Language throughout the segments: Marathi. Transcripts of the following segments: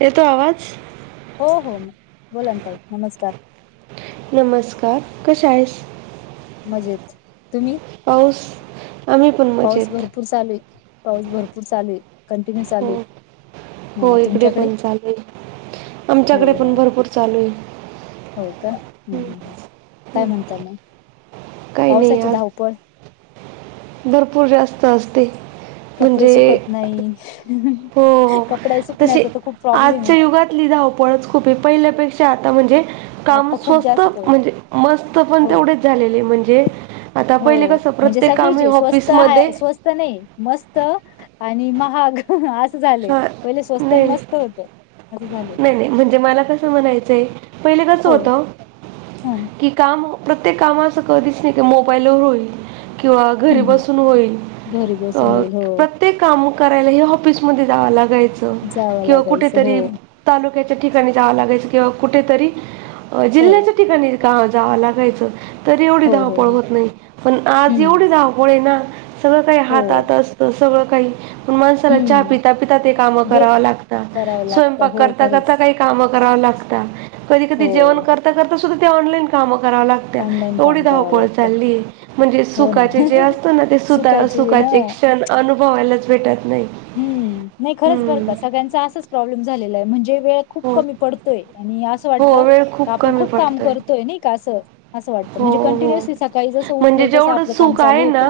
येतो आवाज? हो हो, बोला ना ताई, नमस्कार. नमस्कार, कशा आहेस? मजेत, तुम्ही? पाऊस? आम्ही पण पाऊस मजेत भरपूर चालूय, पाऊस भरपूर चालूय, कंटिन्यू हो चालू. हो ह इकडे तुमच्याकडे पण चालू, हो आमच्याकडे हो पण हो भरपूर चालूये. हो का, ह्म ह्म काय म्हणता मग, काही नाही पावसाची आज धावपळ? भरपूर जास्त असते. कपडे म्हणजे सुकत नाही, हो कपडे सुकण्याचा तर खूप प्रॉब्लेमये. पुरातली धावपळच खूप, पहिल्यापेक्षा आता म्हणजे काम आता खूप स्वस्त, जास्त म्हणजे मस्त पण हो तेवढेच झालेले, म्हणजे आता हो पहिले कसं, प्रत्येक काम हे ऑफिसमध्ये तसं नहीं, मस्त आणि महाग हं हं आ स झालय, हां पहिले स्वस्त नाही मस्त होत, अस झाल. नाही म्हणजे मला कस म्हणायचंय, पहिल कसं हो ह होत? हम्म की काम, प्रत्येक काम असं कधीच नाही का मोबाईलवर होईल किंवा घरी हम्म बसून होईल, घरी बसून अ होईल हो प्र तेक् काम करायला, हे ऑफिसमध्ये जावं लागायचं, जावं किंवा लागायचं हो कुठेतरी तालुक्याच्या ठिकाणी जावा लागायच किंवा कुठेतरी हो जिल्ह्याच्या ठिकाणी जावं लागायचं, तरी एवढी हो हो धावपळ हो होत नही. पण आज हम्म एवढी धावपळ ना, सगळं काही हो हातात असतं, सगळं काही, पण माझं चहा हम्म पिता-पिता ते काम जे करावे लागतात, करावं लागतं स्वयंपाक हो खरंच करता-करता काई काम कराव लागता कधी हो कधी जेवण करता करता सुद्धा ते ऑनलाईन काम करावं लागत ऑनलाईन एवढी काम करावं धावपळ लागतं चालली म्हणजे हो ना सुखाचे जे असत ना ते सुखायचे हा सुखाचे क्षण अनुभवायलाच भेटत नाही हम्म नाही खरंच बरं हम्म. का सगळ्यांचा असच प्रॉब्लेम झालेला आहे म्हणजे वेळ खूप हो कमी पडतोय आणि असं वाटत हो वेळ का आपण कमी खूप काम पडतोय करतोय नाही का असं असं वाटतं हो म्हणजे हो कन्टिन्यूअसली सकाळी जसं उठल म्हणजे तसं जेवढं आपलं काम सुख चालू होतं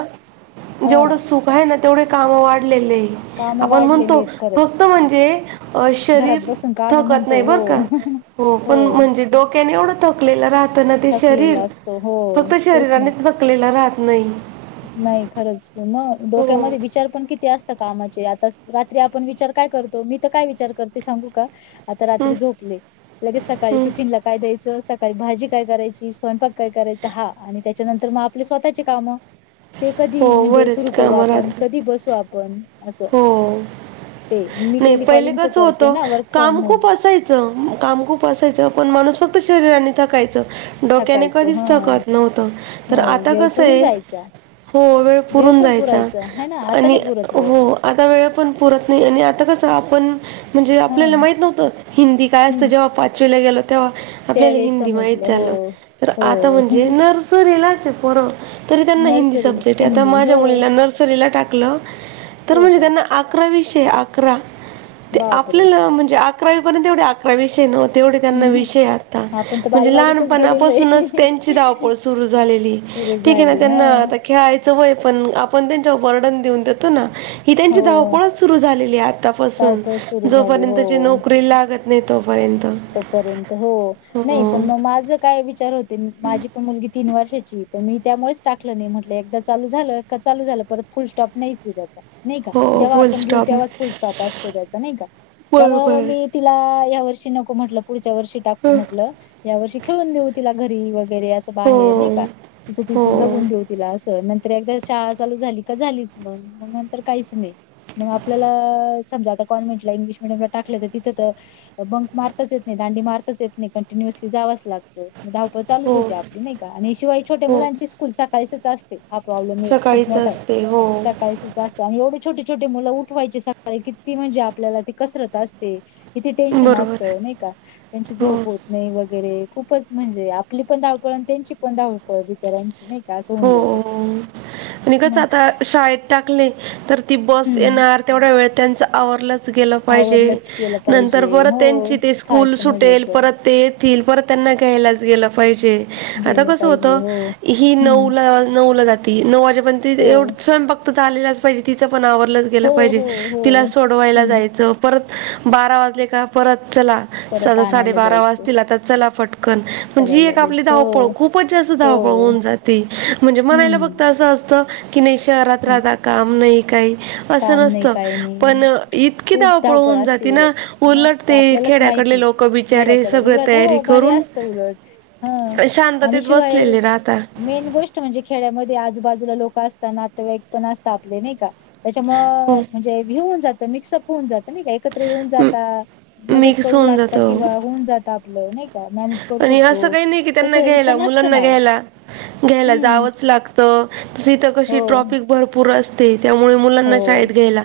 ह बायांना, ना तेवढे काम वाढलेले काम आपण वाढलेले म्हणतो आहेत फक्त खरंच म्हणजे अ घरात शरीर बसून कामे थकत म्हणतो नाही हो बर का हो पण म्हणजे डोक ते नाही एवढं थकलेलं राहतं ना ते थकलेला शरीर असतो हो फक्त तेच ना शरीरानेच थकलेलं राहत नाही नाही खरंच मग हो डोक्यामध्ये विचार पण किती असतं कामाचे आता रात्री आपण विचार काय करतो मी तर काय विचार करते सांगू का आता हं, रात्री झोपले लगेच सकाळी हं. टिफिनला काय द्यायचं सकाळी भाजी काय करायची स्वयंपाक काय करायचं हा आणि त्याच्यानंतर मग आपले स्वतःचे काम ते कधी हो म्हणजे बरेच सुरू करू कामं आपण राहतात कधी बसू आपण असं हो ते मी नाही पहिले टेलिकॉलिंगच कस करते होतं ना वर्क फ्रॉम काम होम खूप असायचं काम खूप असायचं पण माणूस फक्त शरीरानी थकायच डोक्याने थकायचं कधीच ह थकत नव्हतं तर होय आता वेळ कसं पुरून आहे जायचा हो वेळ पुरून पण जायचा पुरायचा आहे ना आता आणि नाही पुरत वेळ हो आता वेळ पण पुरत नाही आणि आता कसं आपण म्हणजे ह आपल्याला माहित नव्हतं हिंदी काय असतं हम्म जेव्हा पाचवीला गेलो तेव्हा आपल्याला त्यावेेळेस हिंदी समजलं माहित हो झालं तर हो आता म्हणजे नर्सरीलाच ही पोरं तरी त्यांना हिंदी नर्सरी सब्जेक्ट आहेत हिंदी हो माझ्या मुलीला नर्सरीला टाकलं तर हो म्हणजे का त्यांना अकरा विषय अकरा ते बापरे आपल्याला म्हणजे अकरावीपर्यंत एवढ अकरा विषय नवते तेवढे हम् त्यांना हम विषय आता आपण तर म्हणजे बालवाडीतच गेलेलो लहानपणापासूनच त्यांची आहे धावपळ सुरू झालेली सुरू ठीक आहे ना झाली हा त्यांना आता खेळायचं वय पण आपण त्यांच्यावर बर्डन देऊन देतो ना ही त्यांची हो धावपळच सुरू झालेली आहे आतापासून धावपळ सुरू झाली जोपर्यंतची हो नोकरीला लागत नाही तोपर्यंत तोपर्यंत हो हो नाही पण मग माझ काय विचार होते माझी मुलगी तीन वर्षाची तर मी त्यामुळेच टाकलं नाही म्हटलं एकदा चालू झालं चालू झालं परत फुल स्टॉप नाहीच की त्याचा नाही का हो जेव्हा फुल आपण घेऊ स्टॉप तेव्हाच फुल स्टॉप असतो त्याचा नाही का त्यामुळे म बरोबर मी तिला या वर्षी नको म्हटल पुढच्या वर्षी टाकू म्हटलं या वर्षी खेळून देऊ तिला घरी वगैरे असं बाहेर हो नाही का तिचं हो तिचं जगून देऊ तिला असं नंतर एकदा शाळा चालू झाली का झालीच मग मग नंतर काहीच नाही मग आपल्याला समजा आता कॉन्व्हेंटला इंग्लिश मिडियमला टाकलं तर तिथं तर बंक मार येत नाही दांडी मारताच येत नाही कंटिन्यूअसली जावच लागत मग धावपळ चालूच हो होती आप नाही का आणि शिवाय छोटे हो मुलांची स्कूल सळीचच असते हा प्रॉब्लेम खूप सकाळीच मोठा आहे असते हो सकाळीच जास्त आणि एवढे छोटे छोटे मुलं उठवायचे सकाळी की ती म्हणजे आपल्याला ती कसरत असते किती टेन्शन बरोबर असतं नाही का त्यांची हो झोप होत नाही वगैरे खूपच म्हणजे आपली पण धावपळ आणि त्यांची पण धावपळ बिचऱ्यांची हो आणिच मग आता शाळेत टाकले तर ती बस हम्म येणार तेवढ्या वेळ त्यांचं आवरलंत. गेलं पाहिजे आवरलंच केलं नंतर पाहिजे परत हो त्यांची ते स्कूल फास्ट मध्ये सुटेल एकदम परत ते. तील परत त्यांना घ्यायलाच ज गेलं पाहिजे आता गेलं कस होत पाहिजे हो ही नऊ. हम्म तवाच नऊला जाती नऊ वाजेपर्य ती दी हो एवढं स्वयंक त झालेलाच पाहिजे तिचं पण आवरलंच. गेला हो, पाहिजे हो, तिला हो. सोडवायला हं. जायचं परत बारा वाजले का परत चला. परत चला आणायला साडेबारा जायचं वाजला आता चला फटकन सगळं म्हणजे एक आपली लगेच. धावपळ. हो, खूपच जास्त धावपळ हो. होऊन जाती. म्हणजे म्हणायला फक्त हं. असं असत की नाही शहरात हं. राहता काम नाही काही. असं काम नाही, नसतं काही पण नाही. इतकी खूप धावपळ होऊन असते जाते ना उलट. मग ते उलटते आपल्यालाच खेड्याकडले माहिती. लोक बी ''--'' चारे खेड्याकडं सगळ उलट तयारी हो भारी करून असतं उलट. हं. आणि शांततेत शिवाय बसलेले राहता. मेन गोष्ट म्हणजे खेड्यामध्ये आजूबाजूला लोक असतात नातेवाईक पण असतात आपले नाही का. त्याच्यामुळ हो म्हणजे घेऊन जातं मिक्सअप. होऊन जात नाही का एकत्र येऊन म- जाता मदत मिक्स करू होऊन लागता जातं किंवा होऊन जात. ता आपलं नाही का मॅनेज. करू आणि असं शकतो काही नाही की त्यांना तसं घ्यायला इथं नसतं मुलांना ना हो घ्यायला. घ्यायला हम्म जावंच लागत इथ हो कशी ट्रॉफिक भरपूर असते त्यामुळ. हो मुलांना शाळेत घ्यायला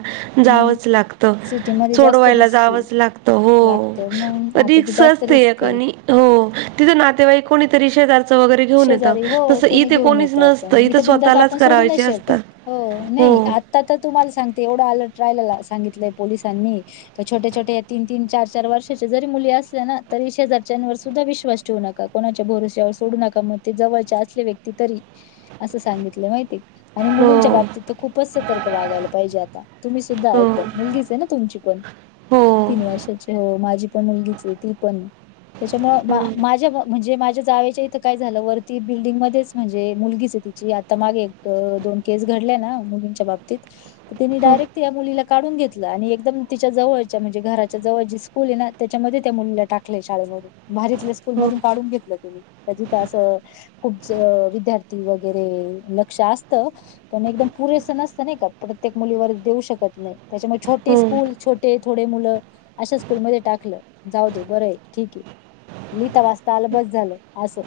मग जावंच लागत सिटीमध्ये जास्त सोडवायला रिस्की जावंच लागत. तर हो लागत मग आता तर जास्त रिक्क्षाचते रिस्क एक आहे आणि. हो तिथं नातेवाईक कोणीतरी शेजार. च वगैरे घेऊन येत शेजारी हो तस कोणी इथे घेऊन कोणीच येतं नसतं आपण इथ इथं बिंदास स्वतःलाच आपण सोडू करायचे असत हो. ता ता तुम्हाला सांगते एवढ आलं ट्रायलला सांगितलंय पोलिसांनी. तर छोटे छोटे या तीन तीन चार चार वर्षाचे जरी मुली असल्या ना तरी शेजाारच्यांवर सुद्धा विश्वास. ठेव नका कोणाच्या भरसवर सोडू नका. म ते जवळचे असले व्यक्ती तरी असं सांगितले माहिती. आणि मुलींच्या हो बाबतीत तर खूपच सतर्क वागायला पाहिजे आता तुम्ही सुद्धा हो एकदम मुलगीच आहे ना तुमची. पण हो तीन वर्षाची हो माझी पण मुलगीच आहे ती पण त्याच्यामुंळ मा हो माझ्या म्हणजे माझ्या जावेचे. आता काय झालं वरती बिल्डिंग मध्येच म्हणजे मुलगीच आहे तिची आता मागे एक दोन. केस घडल्या ना मुलींच्या बाबतीत तर तिनी हो डायरेक्ट. मुलीला काढून घेतलं आणि एकदम तिच्या जवळच्या म्हणजे घराच्या जवळची स्कूल ये ना. त्याच्यामध्ये त्या मुलीला टाकले शाळेमध्ये. भारीतल्या स्कल हो मधून काढून घेतलं तिने तर तिथं असं खूप च विद्या''--'' आरती वगैरे लक्ष असत पण एकदम पुरेसं नसतं नाही का. प्रत्येक मुलीवर देऊ शकत नाही त्याच्यामुळे छोटे हो स्कूल छोटे थोडे मुलं. अशा स्कूलमध्ये टाकलं जाऊ दे बरं आहे ठीक आहे लिता वाजता आल बस झालं. असं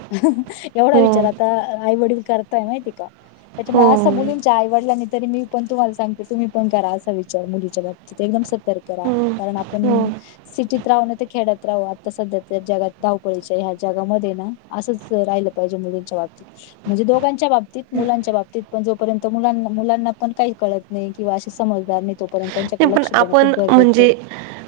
एवढा विचार आता हो आईवडील करताय माहिती का त्याच्यामुळे असं मुलींच. त्या आई-वडिलांनी तरी मी पण तुम्हाला सांगते तुम्ही पण करा असा विचार मुलीच्या बाबतीत एकदम सतर्क. करा हो कारण आपण. हो सिटीत राहऊ ना ते खेड्यात राहऊ आता सध्या त्या जगात धावपळीच्या ह्या जगामध्ये ना. असंच राहिलं पाहिजे मुलींच्या बाबतीत म्हणजे दोघांच्या बाबतीत मुलांच्या बाबतीत. पण जोपर्यंत मु मुलांना पण काही कळत नाही किंवा समजदार नाही. तोर्यंत त्यांच्या. सिम्पल आपण म्हणजे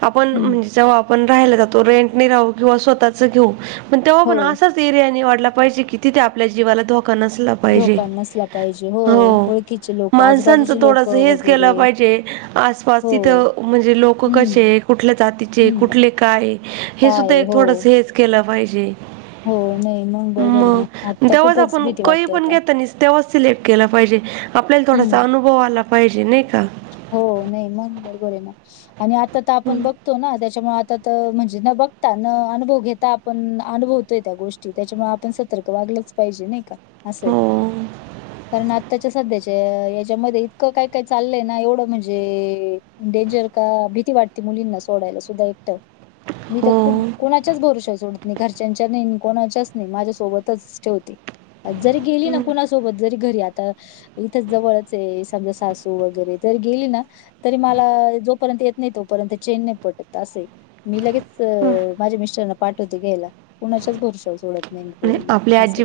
आपण हम्म म्हणजे जव्हा. पण राहिला जातो रेंटने राहू किंवा स्वतःच घेऊ पण तेव्हा हो पण असंच. एरिया निवडला पैसे कि तिथ आपल्या जीवाला धोका नसला. धोका नसला पाहिजे हो ओळखीचे लोक माणसांचं आजूबाजूचे लोक थोडंसं हेंच वगैरे केलं पाहिजे आसपास हो तिथं म्हणजे लोकं हम्म कसे आहे कुंठल्या जातीचे हम्म कुंठले कायं हे सुद्धां काय एक हो थोडंसं हेंच केलं पाहिजे हो नाही मग बरोबर आहे ना मंग आता तेव्हांच खूपच आपणं भीती कांहीं वाटते पणं आता घेतं नाहीं तेव्हांच सिलेक्ट केलां पाहिजे आपल्यांला थोडांसा हम्म अनुभव आलां पाहिजे नाहीं कां हो नाहीं मंग बरोबर आहे नां आणि आंता तरं आपणं हम्म. बघं त्यांच्यामुळे आंता तरं म्हणजे नं बघतां नं अनुभव घेतां आपणं अनुभवतोय त्यां गोष्टी त्यांच्यामुळे आपणं सतर्क वागलंच पाहिजे नाहीं कां असंय हो कारणं आतांच्या सांध्यांच्या यांच्यामध्ये इतकं कायं कायं चाललंय नां एवढं म्हणजे डेंजर कां भीती वाटते मुलींना एकटं सोडांयला सुद्धां एकटं मी तरं हो कोणांच्याचं भरोषावरं सोडंत नाहीं घरच्यांच्या कोणाच्यांच नाहीं माझ्यां सोबतचं ठेवते जरी गेली नां कोणांच्या हम्म. सोबत जरी घरी आंता इथं जवळचं आहे समजां सासू वगैरें जरी गेली नां तरी मला जोपर्यंत येतं नाहीं तोपर्यंत चेन नाहीं पडंत असे आहे मी लगेच माझ्यां मिस्टरांना पाठवते घ्यांयला कुणाच्यांच भरशावरं सोडतं नाहीं पोरींला असे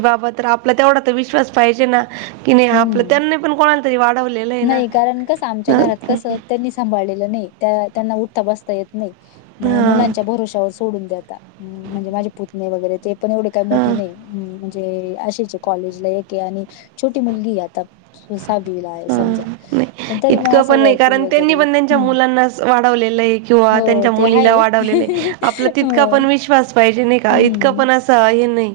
आपलां तेवढां तरं विश्वांस पाहिजे नां कि नाहीं आपलं हम्म. त्यांनी पणं कोणांला तरी वाढवलेलं आहे नां सांभाळलेली नाहीं त्यांना उठंता बसंता येतं नाहीं मुलांच्या भरोशावरं सोडूंन देणारं म्हणजे माझे पुतणे वगैरें ते पणं एवढे कांहीं हा मोठे नाहीं असेचे कॉलेजलां एके आणि छोटी मुलंगी आंता सातवीला आहे हा समजां नाही पणं तरी मंग इतकं असं पण नाही वरती कारण त्यांनी वगैरें पण त्यांच्या हम्मं मुलांना किंवा त्यांच्या मुलीलां आहे वाढवलेलं आपलं तितकां हो पणं विश्वास पाहिजे नाहीं कां इतकं हम्म पणं असं चांही नाहीं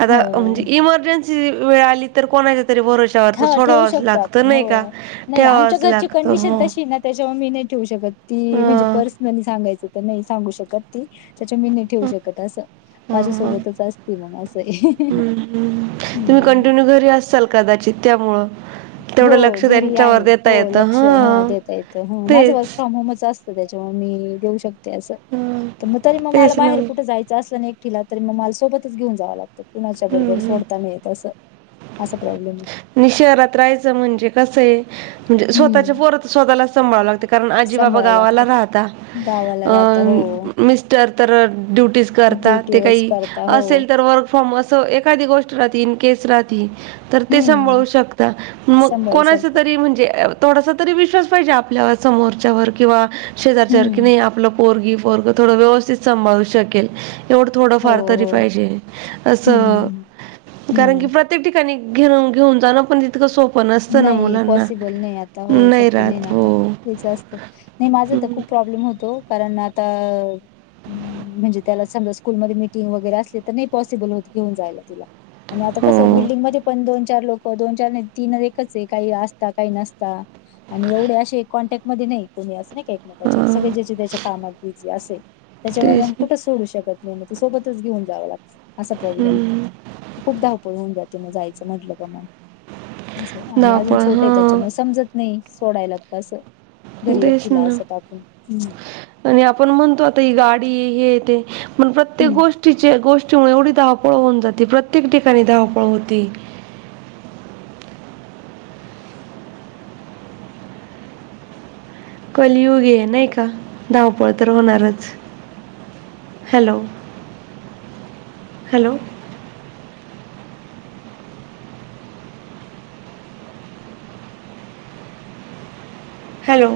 आंता म्हणजे हो इमर्जन्सी वेळ आली तरं कोणांच्या तरी भरवश्यावर आं हा ठेवू थोडांवाज शकतो लागतं आपण नाहीं कां हो. ठेवावांच लागतं हो त्यांच्यावर मी नाहीं ठेवूं शकतं ती म्हणजे हा पर्सनली सांगायचं तरं नाहीं सांगू शकतं ती त्यांच्या मी नाहीं ठेवूं शकतं असं हा हा माझ्यांसोबतचं असते मंग असं हम्मं आंता घरी असांल कदांचित त्यांमुळं हो घरी आहे हो येतं. लंक्ष हां, देतां येतं माझं तेच. वर्क फ्रॉम होमंच असंत त्यांच्यामुळे मी देऊं शकते असं हं, मंग तरी मंग मलां तेच ना. बाहेर कुठं जायचं असलं नां तिला तरी मंग मांला सोबतचं घेऊन जावं लागतं कुणांच्या हं, बरोबर हं. सोडतां नाहीं येतं असं असां प्रॉब्लेम आहे नि शहरांत राहायचं म्हणजे कसंय म्हणजे स्वंतःच्या हम्म. पोरं स्वंतःला संभाळावं लागतं कारणं आजीबाबा सांभाळावं गावांला लागतं राहतां गावाला राहता अंन हो. मिस्टर तरं ड्युटी ते ड्युटीवरच कांहीं करता हो असेल तरं वर्क फॉर्म असं एखांदी गोष्ट राहतील इंन केंस राहातील ते हम्म सांभाळू शकतां मंग सांभाळू कोणाचं शकता तरी म्हणजे थोडांसा तरी विश्वास पाहिजे आपल्यां समोरच्यांवर किंवा शेजारच्यांवर किंवा हम्म नाहीं आपलं पोरंगी पोरंग थोडं व्यवस्थित सांभाळू शकेल एवढं थोडं हो फांर तरी हो पाहिजे हम्म असं हम्म कारणं हम्म की प्रत्येक ठिकांणी घेऊंन घेऊंन जांण पणं तितकं सोपं नसतं ना नाहीं मुलांना पॉसिबल नाहीं आंता हो नाही शक्यं नाहीं नां राहत आंता हो हेचं असतं नाहीं माझं तरं खूंप प्रॉब्लेम प्रब्लेम होतो कारणं आंता म्हणजे त्यांला समजा स्कूंलमध्यें मीटिंग वगैरें असले तरं नाहीं पॉसिबल होतं घेऊंन जायंला तिला आणि आता हो कसं बिल्डिंग मध्ये पण दोन चार लोक दोन चार नाही तीन [unintelligible] आहे. काही असता काही नसता. आणि एवढे असे कॉन्टॅक्ट मध्ये नाही कोणी असं नाही का एकमेकाच्या. हां सगळे ज्याच्या त्याच्या कामात बिझी असय. त्याच्यामुळे मग तेच कुठं सोडू शकत नाहीे. ते सोबतच घेऊन जावं लागतं असा प्रॉब्लेमये. हम्म खूप धावपळ होऊन जाते मग जायचं म्हटलं का मग. असंय. आणि अजून धावपळ छोट आहे हा त्याच्यामुळं समजत नाही सोडायला कस. घरी तेच एकटीला ना. अस टाकून. आणि आपण म्हणतो आता ही गाडी हे ते पण प्रत्येक हम्म गोष्टी- गोष्टीच्या, गोष्टीमुळे एवढी धवपळ होऊन जाते. प्रत्येक ठिकाणी धावपळ होती. कलियुगेय नाही का? धावपळ तर होणारच. हॅलो. हॅलो. हॅलो.